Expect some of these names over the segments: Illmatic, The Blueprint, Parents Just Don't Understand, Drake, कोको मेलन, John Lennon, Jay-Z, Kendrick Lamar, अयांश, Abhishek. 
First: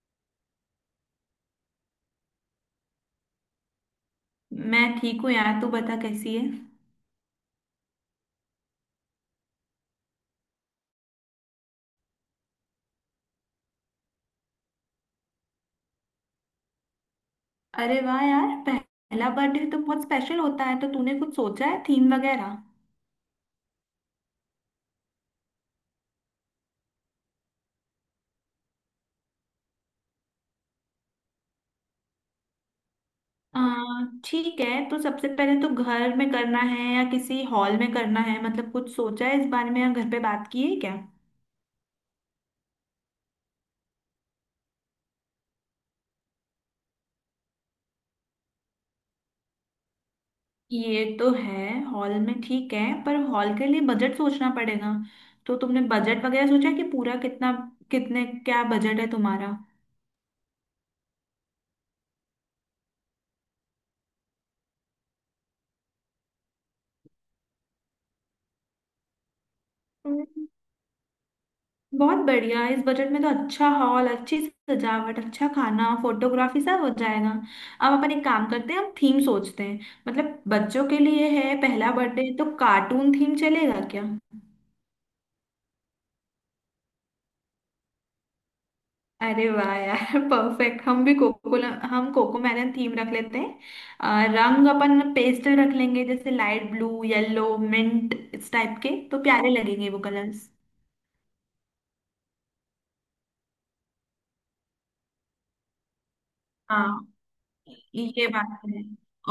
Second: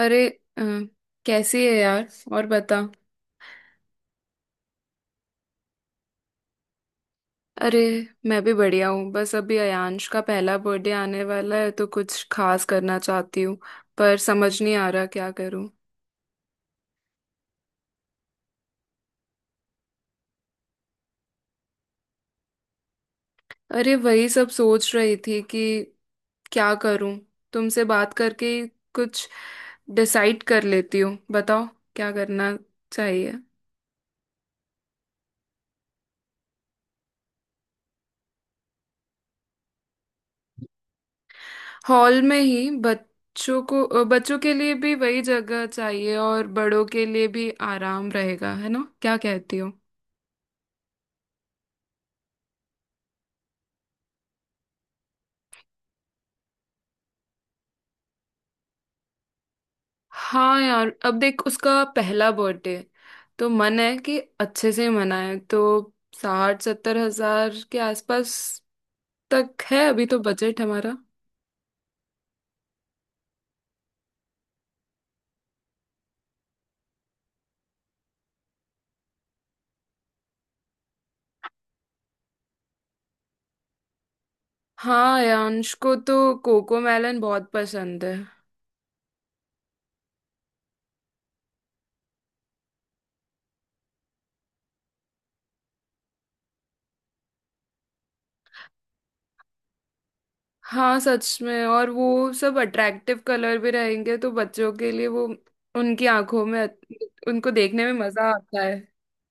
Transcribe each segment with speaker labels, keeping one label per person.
Speaker 1: अरे। अ, कैसी है यार? और बता।
Speaker 2: मैं ठीक हूँ यार। तू बता, कैसी है?
Speaker 1: अरे, मैं भी बढ़िया हूँ। बस अभी अयांश का पहला बर्थडे आने वाला है तो कुछ खास करना चाहती हूँ, पर समझ नहीं आ रहा क्या करूँ।
Speaker 2: अरे वाह यार, पहला बर्थडे तो बहुत स्पेशल होता है। तो तूने कुछ सोचा है, थीम वगैरह?
Speaker 1: अरे, वही सब सोच रही थी कि क्या करूँ। तुमसे बात करके ही कुछ डिसाइड कर लेती हूँ, बताओ क्या करना चाहिए।
Speaker 2: आ, ठीक है। तो सबसे पहले तो घर में करना है या किसी हॉल में करना है? मतलब कुछ सोचा है इस बारे में, या घर पे बात की है क्या?
Speaker 1: हॉल में ही बच्चों को बच्चों के लिए भी वही जगह चाहिए, और बड़ों के लिए भी आराम रहेगा, है ना? क्या कहती हो?
Speaker 2: ये तो है। हॉल में ठीक है, पर हॉल के लिए बजट सोचना पड़ेगा। तो तुमने बजट वगैरह सोचा है कि पूरा कितना, कितने, क्या बजट है तुम्हारा?
Speaker 1: हाँ यार, अब देख, उसका पहला बर्थडे तो मन है कि अच्छे से मनाए, तो 60-70 हज़ार के आसपास तक है अभी तो बजट हमारा।
Speaker 2: बहुत बढ़िया। इस बजट में तो अच्छा हॉल, अच्छी सजावट, अच्छा खाना, फोटोग्राफी सब हो जाएगा। अब अपन एक काम करते हैं, हम थीम सोचते हैं। मतलब बच्चों के लिए है पहला बर्थडे, तो कार्टून थीम चलेगा क्या?
Speaker 1: हाँ, यांश को तो कोको मेलन बहुत पसंद है।
Speaker 2: अरे वाह यार परफेक्ट। हम कोको मैलन थीम रख लेते हैं। रंग अपन पेस्टल रख लेंगे, जैसे लाइट ब्लू, येलो, मिंट, इस टाइप के तो प्यारे लगेंगे वो कलर्स।
Speaker 1: हाँ सच में, और वो सब अट्रैक्टिव कलर भी रहेंगे तो बच्चों के लिए वो, उनकी आंखों में, उनको देखने में
Speaker 2: ये
Speaker 1: मजा
Speaker 2: बात
Speaker 1: आता है।
Speaker 2: है।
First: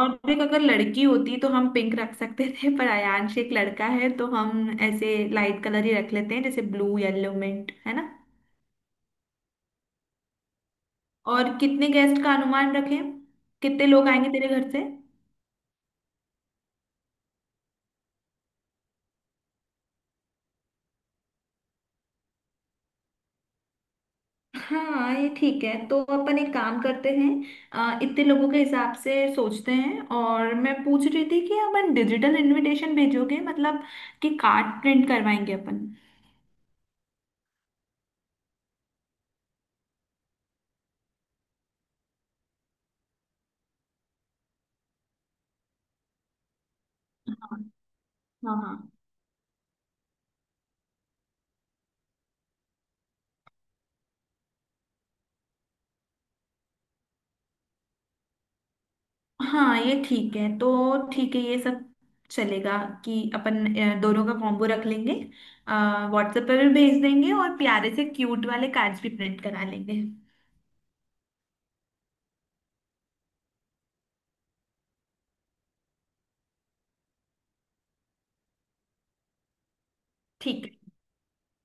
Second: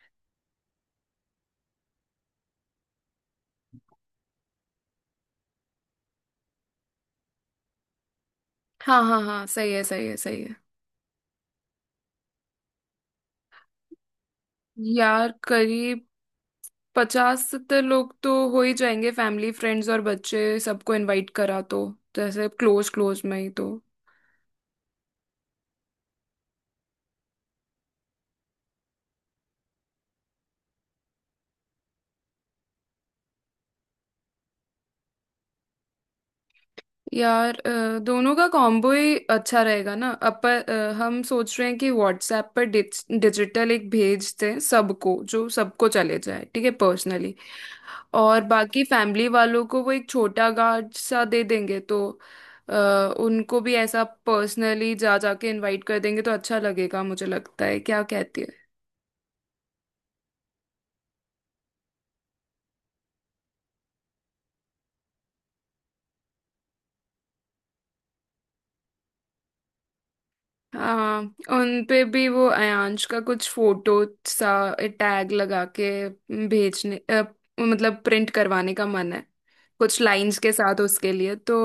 Speaker 2: और देख, अगर लड़की होती तो हम पिंक रख सकते थे, पर आयांश एक लड़का है, तो हम ऐसे लाइट कलर ही रख लेते हैं जैसे ब्लू, येलो, मिंट, है ना?
Speaker 1: हाँ हाँ हाँ, सही है सही है सही है।
Speaker 2: और कितने गेस्ट का अनुमान रखें? कितने लोग आएंगे तेरे घर से?
Speaker 1: यार करीब 50-70 लोग तो हो ही जाएंगे। फैमिली फ्रेंड्स और बच्चे सबको इनवाइट करा, तो जैसे क्लोज क्लोज में ही तो।
Speaker 2: हाँ, ये ठीक है। तो अपन एक काम करते हैं, इतने लोगों के हिसाब से सोचते हैं। और मैं पूछ रही थी कि अपन डिजिटल इनविटेशन भेजोगे, मतलब कि कार्ड प्रिंट करवाएंगे अपन?
Speaker 1: यार दोनों का कॉम्बो ही अच्छा रहेगा ना अपन। हम सोच रहे हैं कि व्हाट्सएप पर डिजिटल एक भेज दें सबको, जो सबको चले जाए, ठीक है पर्सनली।
Speaker 2: हाँ।
Speaker 1: और
Speaker 2: हाँ।
Speaker 1: बाकी
Speaker 2: हाँ,
Speaker 1: फैमिली वालों को वो एक छोटा कार्ड सा दे देंगे, तो अ, उनको भी ऐसा पर्सनली जा जाके इनवाइट कर देंगे तो अच्छा लगेगा, मुझे लगता है, क्या कहती है?
Speaker 2: हाँ, ये ठीक है। तो ठीक है, ये सब चलेगा कि अपन दोनों का कॉम्बो रख लेंगे। व्हाट्सएप पर भी भेज देंगे और प्यारे से क्यूट वाले कार्ड्स भी प्रिंट करा लेंगे।
Speaker 1: हाँ, उन पे भी वो अयांश का कुछ फोटो सा टैग लगा के भेजने मतलब प्रिंट करवाने का मन है, कुछ लाइंस के
Speaker 2: ठीक
Speaker 1: साथ उसके लिए, तो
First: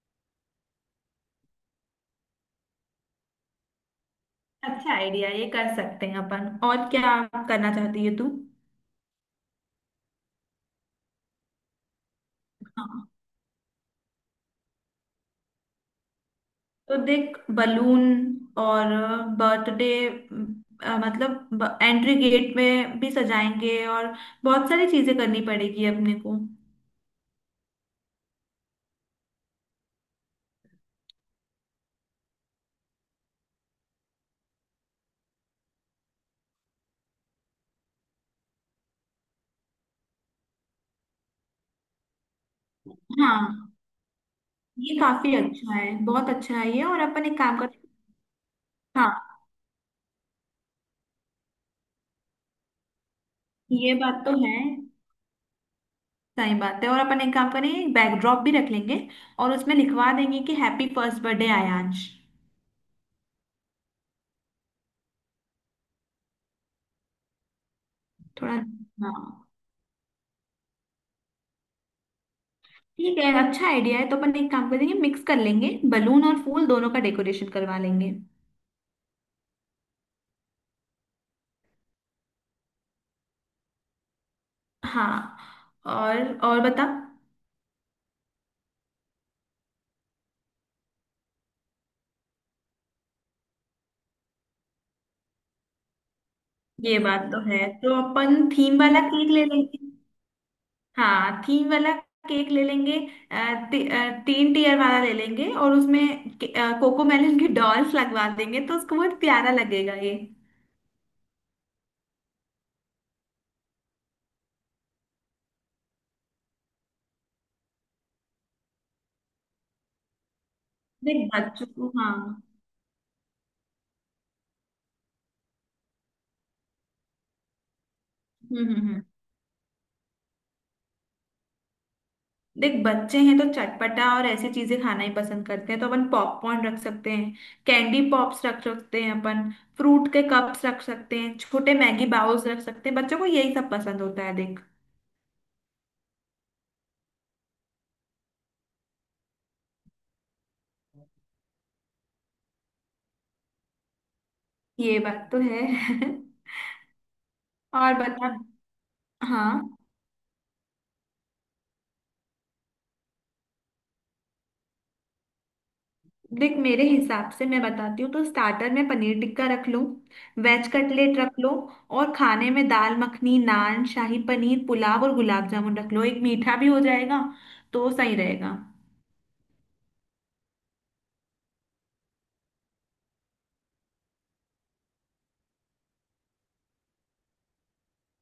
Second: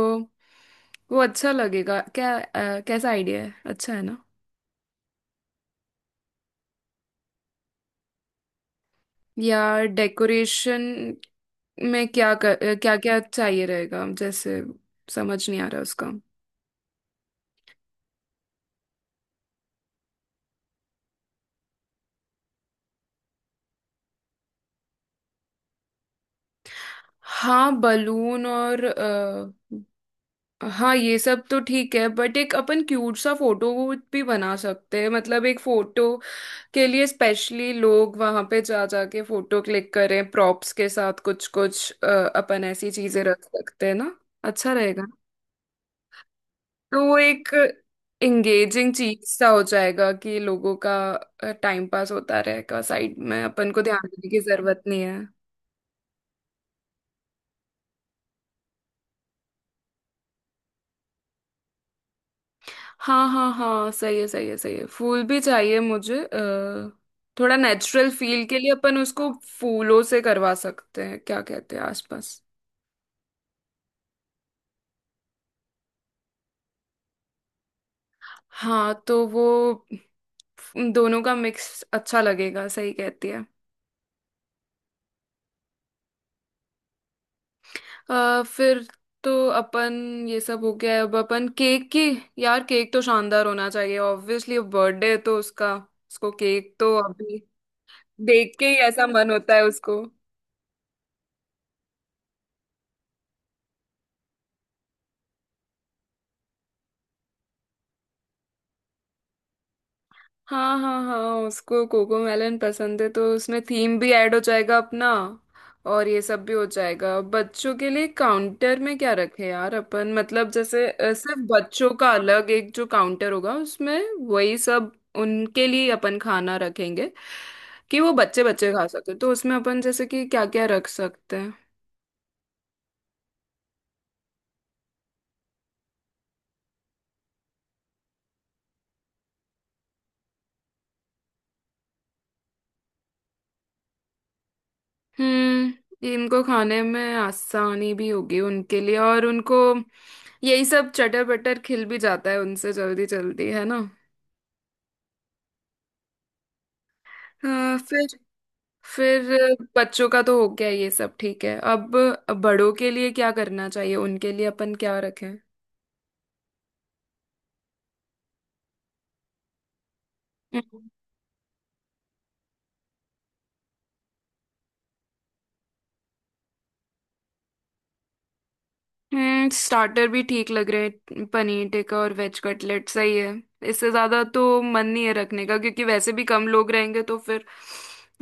Speaker 1: वो अच्छा लगेगा क्या? कैसा आइडिया है, अच्छा है ना?
Speaker 2: है, अच्छा आइडिया। ये कर सकते हैं अपन। और क्या करना चाहती है तू?
Speaker 1: या डेकोरेशन में क्या
Speaker 2: हाँ,
Speaker 1: क्या चाहिए रहेगा जैसे, समझ नहीं आ रहा उसका।
Speaker 2: तो देख बलून और बर्थडे मतलब एंट्री गेट में भी सजाएंगे, और बहुत सारी चीजें करनी पड़ेगी अपने को।
Speaker 1: हाँ बलून और हाँ ये सब तो ठीक है, बट एक अपन क्यूट सा फोटो भी बना सकते हैं, मतलब एक फोटो के लिए स्पेशली लोग वहां पे जा जाके फोटो क्लिक करें प्रॉप्स के साथ। कुछ कुछ अपन ऐसी चीजें रख
Speaker 2: हाँ,
Speaker 1: सकते हैं ना, अच्छा
Speaker 2: ये
Speaker 1: रहेगा।
Speaker 2: काफी अच्छा है। बहुत अच्छा है ये। और
Speaker 1: तो वो
Speaker 2: अपन एक
Speaker 1: एक
Speaker 2: काम करें।
Speaker 1: एंगेजिंग चीज
Speaker 2: हाँ।
Speaker 1: सा हो जाएगा कि लोगों का टाइम पास होता रहेगा, साइड में अपन को
Speaker 2: ये
Speaker 1: ध्यान
Speaker 2: बात
Speaker 1: देने
Speaker 2: तो
Speaker 1: की
Speaker 2: है।
Speaker 1: जरूरत नहीं है।
Speaker 2: सही बात है। और अपन एक काम करें, बैकड्रॉप भी रख लेंगे, और उसमें लिखवा देंगे कि हैप्पी फर्स्ट बर्थडे आयांश।
Speaker 1: हाँ हाँ हाँ, सही है सही है सही है। फूल भी चाहिए मुझे, थोड़ा नेचुरल फील
Speaker 2: थोड़ा।
Speaker 1: के लिए अपन उसको
Speaker 2: हाँ।
Speaker 1: फूलों से करवा सकते हैं, क्या कहते हैं आसपास?
Speaker 2: ठीक है, अच्छा आइडिया है। तो अपन एक काम करेंगे, मिक्स कर लेंगे, बलून और फूल दोनों का डेकोरेशन करवा लेंगे।
Speaker 1: हाँ तो वो दोनों का मिक्स अच्छा लगेगा, सही कहती है।
Speaker 2: हाँ। और और बता।
Speaker 1: फिर तो अपन, ये सब हो गया है, अब अपन केक की। यार केक तो शानदार होना चाहिए ऑब्वियसली, बर्थडे है तो उसका। उसको केक तो
Speaker 2: ये बात
Speaker 1: अभी
Speaker 2: तो है, तो अपन
Speaker 1: देख के ही
Speaker 2: थीम वाला
Speaker 1: ऐसा
Speaker 2: केक
Speaker 1: मन
Speaker 2: ले
Speaker 1: होता है
Speaker 2: लेंगे।
Speaker 1: उसको।
Speaker 2: हाँ, थीम वाला केक ले लेंगे। 3 टीयर वाला ले लेंगे और उसमें कोको मेलन की डॉल्स लगवा देंगे, तो उसको बहुत प्यारा लगेगा ये।
Speaker 1: हाँ हाँ हाँ, उसको कोको मेलन पसंद है तो उसमें थीम भी ऐड हो जाएगा अपना, और ये सब भी हो जाएगा। बच्चों के लिए काउंटर में क्या रखें यार अपन, मतलब जैसे
Speaker 2: देख
Speaker 1: सिर्फ
Speaker 2: बच्चों को,
Speaker 1: बच्चों का
Speaker 2: हाँ।
Speaker 1: अलग एक जो काउंटर होगा उसमें वही सब उनके लिए अपन खाना रखेंगे, कि वो बच्चे
Speaker 2: हम्म
Speaker 1: बच्चे
Speaker 2: हम्म
Speaker 1: खा
Speaker 2: हम्म।
Speaker 1: सकते, तो उसमें अपन जैसे कि क्या क्या रख सकते हैं?
Speaker 2: देख, बच्चे हैं तो चटपटा और ऐसी चीजें खाना ही पसंद करते हैं, तो अपन पॉपकॉर्न रख सकते हैं, कैंडी पॉप्स रख सकते हैं अपन, फ्रूट के कप्स रख सकते हैं, छोटे मैगी बाउल्स रख सकते हैं। बच्चों को यही सब पसंद होता है, देख।
Speaker 1: हम्म, इनको खाने में आसानी भी होगी उनके लिए, और उनको यही सब चटर बटर खिल भी जाता है उनसे जल्दी जल्दी, है ना?
Speaker 2: ये बात तो है
Speaker 1: हाँ,
Speaker 2: और
Speaker 1: फिर।
Speaker 2: बता।
Speaker 1: फिर
Speaker 2: हाँ,
Speaker 1: बच्चों का तो हो गया ये सब, ठीक है। अब बड़ों के लिए क्या करना चाहिए, उनके लिए अपन क्या रखें?
Speaker 2: देख, मेरे हिसाब से मैं बताती हूँ, तो स्टार्टर में पनीर टिक्का रख लो, वेज कटलेट रख लो, और खाने में दाल मखनी, नान, शाही पनीर, पुलाव और गुलाब जामुन रख लो, एक मीठा भी हो जाएगा, तो सही रहेगा।
Speaker 1: हम्म, स्टार्टर भी ठीक लग रहे हैं, पनीर टिक्का और वेज कटलेट सही है। इससे ज्यादा तो मन नहीं है रखने का, क्योंकि वैसे भी कम लोग रहेंगे, तो फिर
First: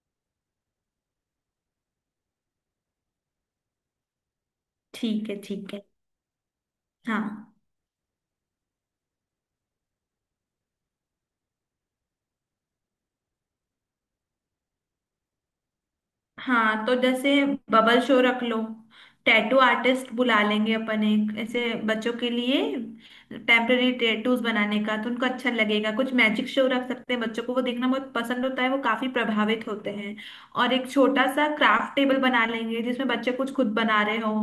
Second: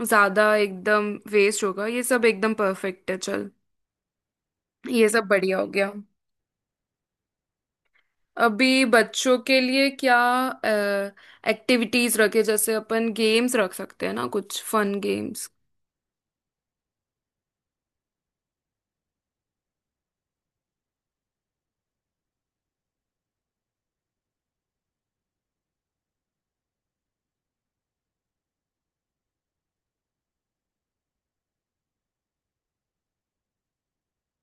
Speaker 1: ज्यादा एकदम वेस्ट होगा। ये सब एकदम परफेक्ट है, चल। ये सब
Speaker 2: ठीक है,
Speaker 1: बढ़िया हो
Speaker 2: ठीक है।
Speaker 1: गया।
Speaker 2: हाँ,
Speaker 1: अभी बच्चों के लिए क्या एक्टिविटीज रखे, जैसे अपन गेम्स रख सकते हैं ना, कुछ फन गेम्स।
Speaker 2: हाँ, तो जैसे बबल शो रख लो, टैटू आर्टिस्ट बुला लेंगे अपन एक ऐसे, बच्चों के लिए टेम्पररी टैटूज बनाने का, तो उनको अच्छा लगेगा। कुछ मैजिक शो रख सकते हैं, बच्चों को वो देखना बहुत पसंद होता है, वो काफी प्रभावित होते हैं। और एक छोटा सा क्राफ्ट टेबल बना लेंगे, जिसमें बच्चे कुछ खुद बना रहे हो,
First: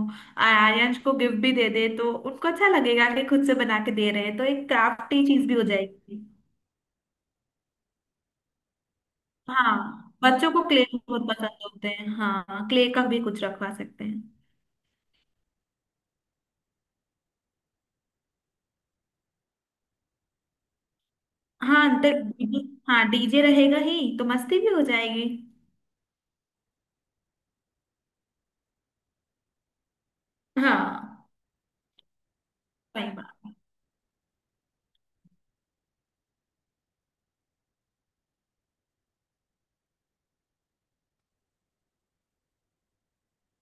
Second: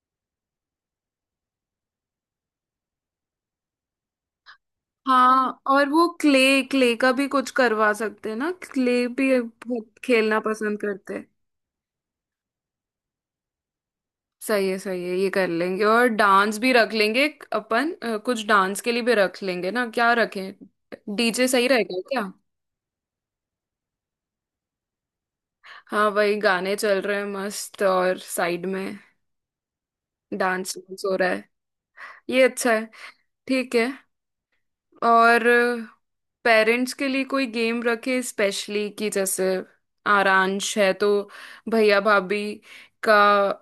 Speaker 2: आर्यन को गिफ्ट भी दे दे, तो उनको अच्छा लगेगा कि खुद से बना के दे रहे हैं, तो एक क्राफ्टी चीज भी
Speaker 1: हाँ,
Speaker 2: हो
Speaker 1: और वो
Speaker 2: जाएगी।
Speaker 1: क्ले क्ले का भी कुछ करवा सकते हैं ना? क्ले भी
Speaker 2: हाँ,
Speaker 1: बहुत खेलना
Speaker 2: बच्चों को
Speaker 1: पसंद
Speaker 2: क्ले
Speaker 1: करते हैं।
Speaker 2: बहुत पसंद होते हैं। हाँ, क्ले का भी कुछ रखवा सकते हैं।
Speaker 1: सही है सही है, ये कर लेंगे। और डांस भी रख लेंगे अपन। कुछ डांस के लिए भी रख लेंगे ना, क्या रखें? डीजे सही
Speaker 2: हाँ,
Speaker 1: रहेगा
Speaker 2: तो
Speaker 1: क्या?
Speaker 2: डीजे, हाँ डीजे रहेगा ही, तो मस्ती भी हो जाएगी।
Speaker 1: हाँ, वही गाने चल रहे हैं मस्त, और साइड में डांस हो
Speaker 2: हाँ।
Speaker 1: रहा है, ये अच्छा है।
Speaker 2: सही बात।
Speaker 1: ठीक है। और पेरेंट्स के लिए कोई गेम रखे स्पेशली, कि जैसे आरांश है तो भैया भाभी का,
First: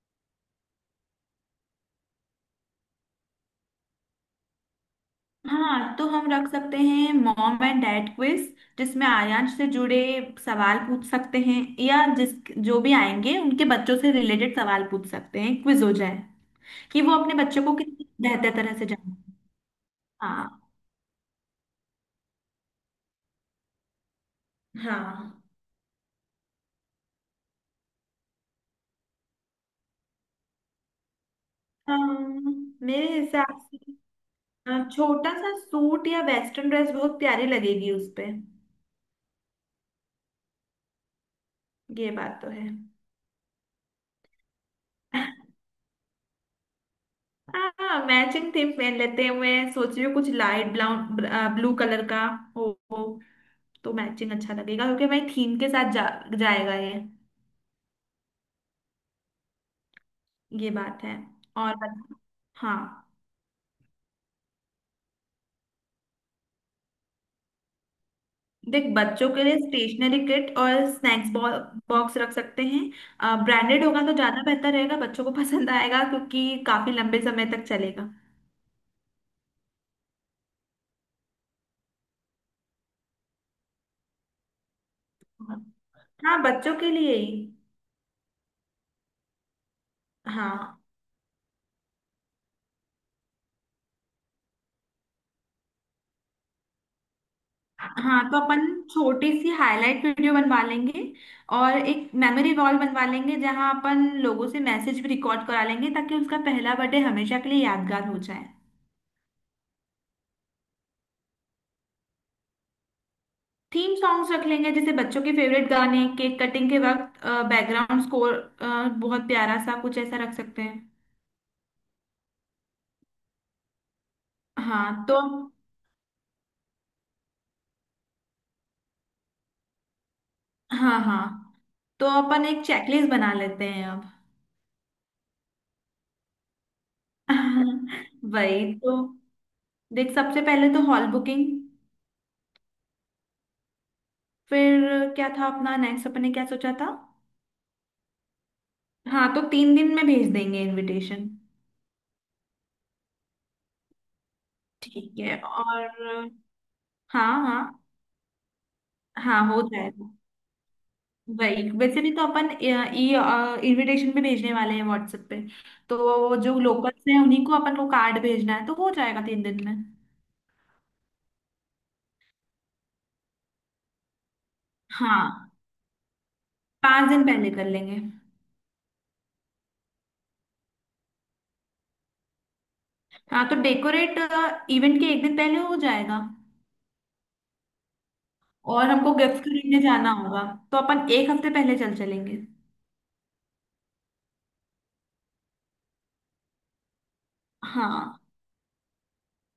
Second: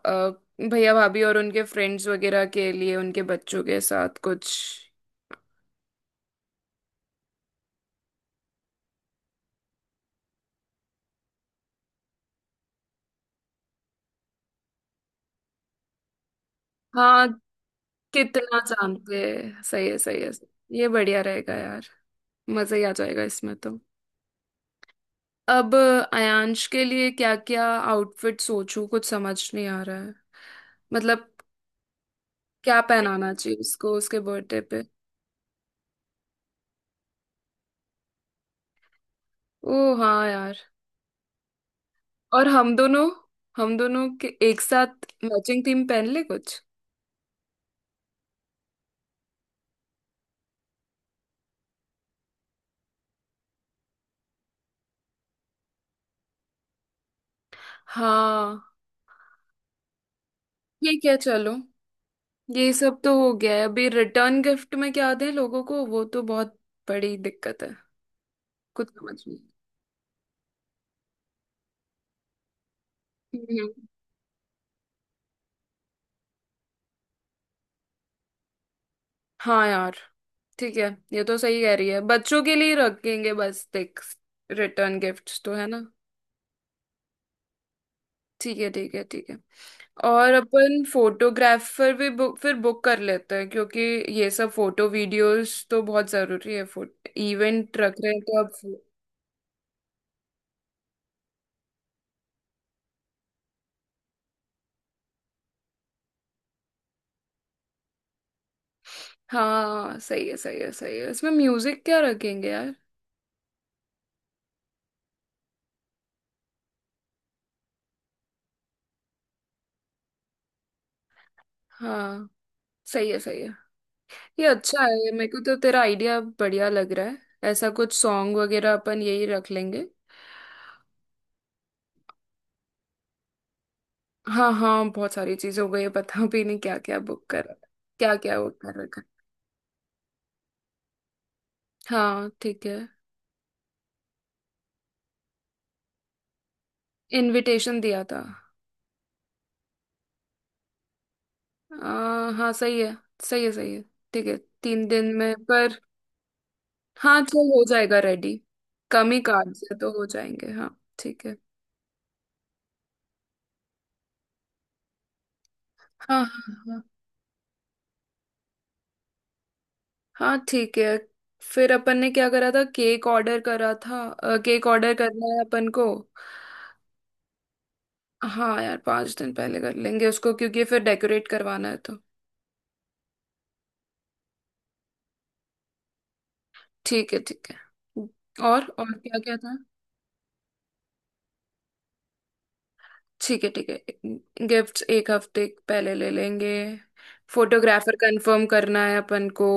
Speaker 1: अ, भैया भाभी और उनके फ्रेंड्स वगैरह के लिए, उनके बच्चों के साथ कुछ।
Speaker 2: हाँ, तो हम रख सकते हैं मॉम एंड डैड क्विज, जिसमें आर्यांश से जुड़े सवाल पूछ सकते हैं, या जिस जो भी आएंगे उनके बच्चों से रिलेटेड सवाल पूछ सकते हैं, क्विज हो जाए, कि वो
Speaker 1: हाँ,
Speaker 2: अपने बच्चों को कितनी बेहतर
Speaker 1: कितना
Speaker 2: तरह से जाने।
Speaker 1: जानते हैं, सही है सही है।
Speaker 2: हाँ।
Speaker 1: ये बढ़िया रहेगा यार, मजा ही आ जाएगा इसमें तो।
Speaker 2: हाँ।
Speaker 1: अब आयांश के लिए क्या क्या आउटफिट सोचूं, कुछ समझ नहीं आ रहा है, मतलब क्या
Speaker 2: मेरे
Speaker 1: पहनाना चाहिए
Speaker 2: हिसाब से
Speaker 1: उसको उसके बर्थडे पे?
Speaker 2: छोटा सा सूट या वेस्टर्न ड्रेस बहुत प्यारी लगेगी उस पे।
Speaker 1: ओ हाँ यार,
Speaker 2: ये बात
Speaker 1: और
Speaker 2: तो
Speaker 1: हम दोनों के एक साथ
Speaker 2: है।
Speaker 1: मैचिंग थीम पहन ले कुछ।
Speaker 2: हाँ, मैचिंग थीम पहन लेते हैं। मैं सोच रही हूँ कुछ लाइट ब्राउन, ब्लू कलर का हो, तो मैचिंग अच्छा लगेगा, क्योंकि मैं थीम के साथ जाएगा ये।
Speaker 1: हाँ
Speaker 2: ये बात
Speaker 1: ठीक
Speaker 2: है।
Speaker 1: है, चलो।
Speaker 2: और बत-
Speaker 1: ये सब तो
Speaker 2: हाँ,
Speaker 1: हो गया है। अभी रिटर्न गिफ्ट में क्या दें लोगों को, वो तो बहुत बड़ी दिक्कत है,
Speaker 2: देख,
Speaker 1: कुछ समझ
Speaker 2: बच्चों
Speaker 1: नहीं।
Speaker 2: के लिए स्टेशनरी किट और स्नैक्स बॉक्स रख सकते हैं,
Speaker 1: हम्म।
Speaker 2: ब्रांडेड होगा तो ज्यादा बेहतर रहेगा, बच्चों को पसंद आएगा, क्योंकि काफी लंबे समय तक चलेगा।
Speaker 1: हाँ यार, ठीक है, ये तो सही कह रही है, बच्चों के लिए रखेंगे बस। देख, रिटर्न गिफ्ट्स तो है ना।
Speaker 2: हाँ, बच्चों के लिए ही।
Speaker 1: ठीक है ठीक है ठीक है। और
Speaker 2: हाँ,
Speaker 1: अपन फोटोग्राफर भी बुक कर लेते हैं, क्योंकि ये सब फोटो वीडियोस तो बहुत जरूरी है, फोटो इवेंट रख रहे हैं
Speaker 2: हाँ, तो
Speaker 1: तो अब।
Speaker 2: अपन छोटी सी हाईलाइट वीडियो बनवा लेंगे, और एक मेमोरी वॉल बनवा लेंगे, जहाँ अपन लोगों से मैसेज भी रिकॉर्ड करा लेंगे, ताकि उसका पहला बर्थडे हमेशा के लिए यादगार हो जाए।
Speaker 1: हाँ सही है सही है सही है। इसमें म्यूजिक क्या रखेंगे यार?
Speaker 2: थीम सॉन्ग्स रख लेंगे, जैसे बच्चों के फेवरेट गाने, केक कटिंग के वक्त बैकग्राउंड स्कोर बहुत प्यारा सा, कुछ ऐसा रख सकते हैं।
Speaker 1: हाँ सही है सही है, ये अच्छा है।
Speaker 2: हाँ
Speaker 1: ये
Speaker 2: तो,
Speaker 1: मेरे को तो तेरा आइडिया बढ़िया लग रहा है। ऐसा कुछ सॉन्ग वगैरह अपन यही रख लेंगे।
Speaker 2: हाँ, हाँ, तो अपन एक चेकलिस्ट बना लेते हैं अब।
Speaker 1: हाँ हाँ, बहुत सारी चीज हो गई है, पता भी नहीं क्या क्या बुक कर, क्या क्या वो
Speaker 2: वही
Speaker 1: कर
Speaker 2: तो।
Speaker 1: रखा
Speaker 2: देख, सबसे पहले तो हॉल बुकिंग।
Speaker 1: है। हाँ ठीक है।
Speaker 2: फिर क्या था अपना नेक्स्ट, अपन ने क्या सोचा था?
Speaker 1: इनविटेशन दिया था।
Speaker 2: हाँ, तो 3 दिन में भेज देंगे इनविटेशन।
Speaker 1: हाँ सही है सही है सही है, ठीक है। 3 दिन
Speaker 2: ठीक
Speaker 1: में,
Speaker 2: है
Speaker 1: पर
Speaker 2: और,
Speaker 1: हाँ,
Speaker 2: हाँ,
Speaker 1: चल
Speaker 2: हाँ,
Speaker 1: हो जाएगा रेडी, कम ही
Speaker 2: हाँ, हो
Speaker 1: कार्ड्स है तो हो
Speaker 2: जाएगा।
Speaker 1: जाएंगे। हाँ ठीक है।
Speaker 2: वही, वैसे भी तो अपन ई इनविटेशन भी भेजने वाले हैं व्हाट्सएप पे,
Speaker 1: हाँ
Speaker 2: तो
Speaker 1: हाँ
Speaker 2: जो
Speaker 1: हाँ
Speaker 2: लोकल्स हैं उन्हीं को अपन को कार्ड भेजना है, तो हो जाएगा 3 दिन में।
Speaker 1: हाँ ठीक है। फिर अपन ने क्या करा था, केक ऑर्डर करा था, केक ऑर्डर करना है
Speaker 2: हाँ,
Speaker 1: अपन को।
Speaker 2: 5 दिन पहले कर लेंगे।
Speaker 1: हाँ यार, 5 दिन पहले कर लेंगे उसको, क्योंकि फिर डेकोरेट करवाना है तो।
Speaker 2: हाँ, तो डेकोरेट इवेंट के एक दिन पहले हो जाएगा।
Speaker 1: ठीक है ठीक है।
Speaker 2: और
Speaker 1: और
Speaker 2: हमको
Speaker 1: क्या क्या?
Speaker 2: गिफ्ट खरीदने जाना होगा, तो अपन एक हफ्ते पहले चल चलेंगे।
Speaker 1: ठीक है ठीक है, गिफ्ट्स एक हफ्ते पहले ले लेंगे। फोटोग्राफर
Speaker 2: हाँ।
Speaker 1: कंफर्म करना है अपन को।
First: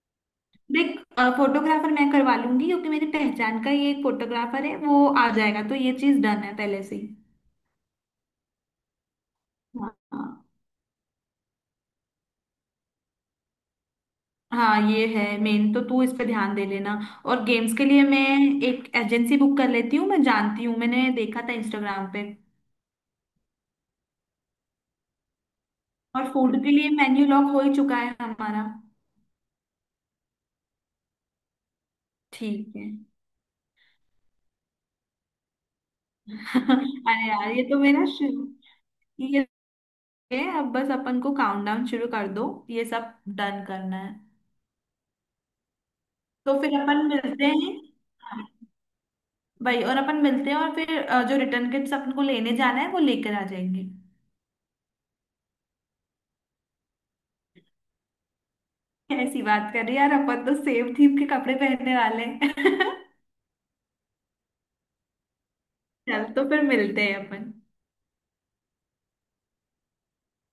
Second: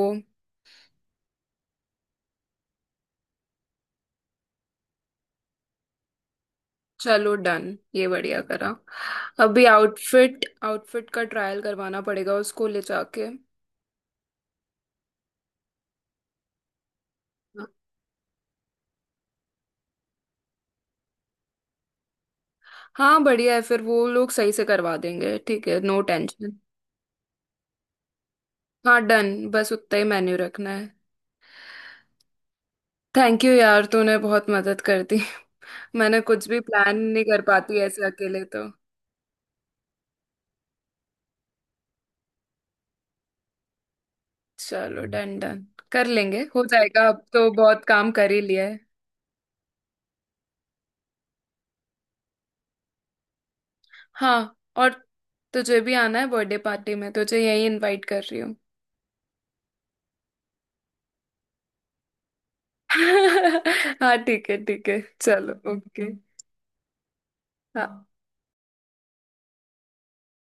Speaker 2: देख, फोटोग्राफर मैं करवा लूंगी, क्योंकि मेरी पहचान का ये एक फोटोग्राफर है, वो आ जाएगा, तो ये चीज डन है पहले से ही।
Speaker 1: चलो डन, ये बढ़िया करा। अभी
Speaker 2: हाँ।
Speaker 1: आउटफिट आउटफिट का ट्रायल करवाना पड़ेगा उसको ले जाके।
Speaker 2: हाँ, ये है मेन, तो तू इस पे ध्यान दे लेना। और गेम्स के लिए मैं एक एजेंसी बुक कर लेती हूँ, मैं जानती हूँ, मैंने देखा था इंस्टाग्राम पे।
Speaker 1: हाँ बढ़िया है, फिर वो लोग सही से करवा देंगे, ठीक है, नो
Speaker 2: और फूड
Speaker 1: टेंशन।
Speaker 2: के लिए मेन्यू लॉक हो ही चुका है हमारा।
Speaker 1: हाँ डन, बस उतना ही मेन्यू रखना है।
Speaker 2: ठीक है।
Speaker 1: थैंक यू यार, तूने बहुत मदद कर दी। मैंने कुछ भी प्लान नहीं
Speaker 2: अरे
Speaker 1: कर
Speaker 2: यार, ये तो
Speaker 1: पाती ऐसे
Speaker 2: मेरा
Speaker 1: अकेले
Speaker 2: शुरू
Speaker 1: तो।
Speaker 2: ये है। अब बस अपन को काउंटडाउन शुरू कर दो, ये सब डन करना है।
Speaker 1: चलो डन डन, कर लेंगे,
Speaker 2: तो
Speaker 1: हो
Speaker 2: फिर अपन
Speaker 1: जाएगा, अब
Speaker 2: मिलते
Speaker 1: तो
Speaker 2: हैं
Speaker 1: बहुत काम कर ही लिया है।
Speaker 2: भाई, और अपन मिलते हैं, और फिर जो रिटर्न किट्स अपन को लेने जाना है वो लेकर आ जाएंगे।
Speaker 1: हाँ, और तुझे भी आना है बर्थडे पार्टी में, तुझे यही इनवाइट कर रही हूँ।
Speaker 2: ऐसी बात कर रही यार, अपन तो सेम थीम के कपड़े पहनने वाले हैं
Speaker 1: हाँ ठीक है ठीक है, चलो ओके।
Speaker 2: चल, तो फिर मिलते हैं अपन।
Speaker 1: हाँ।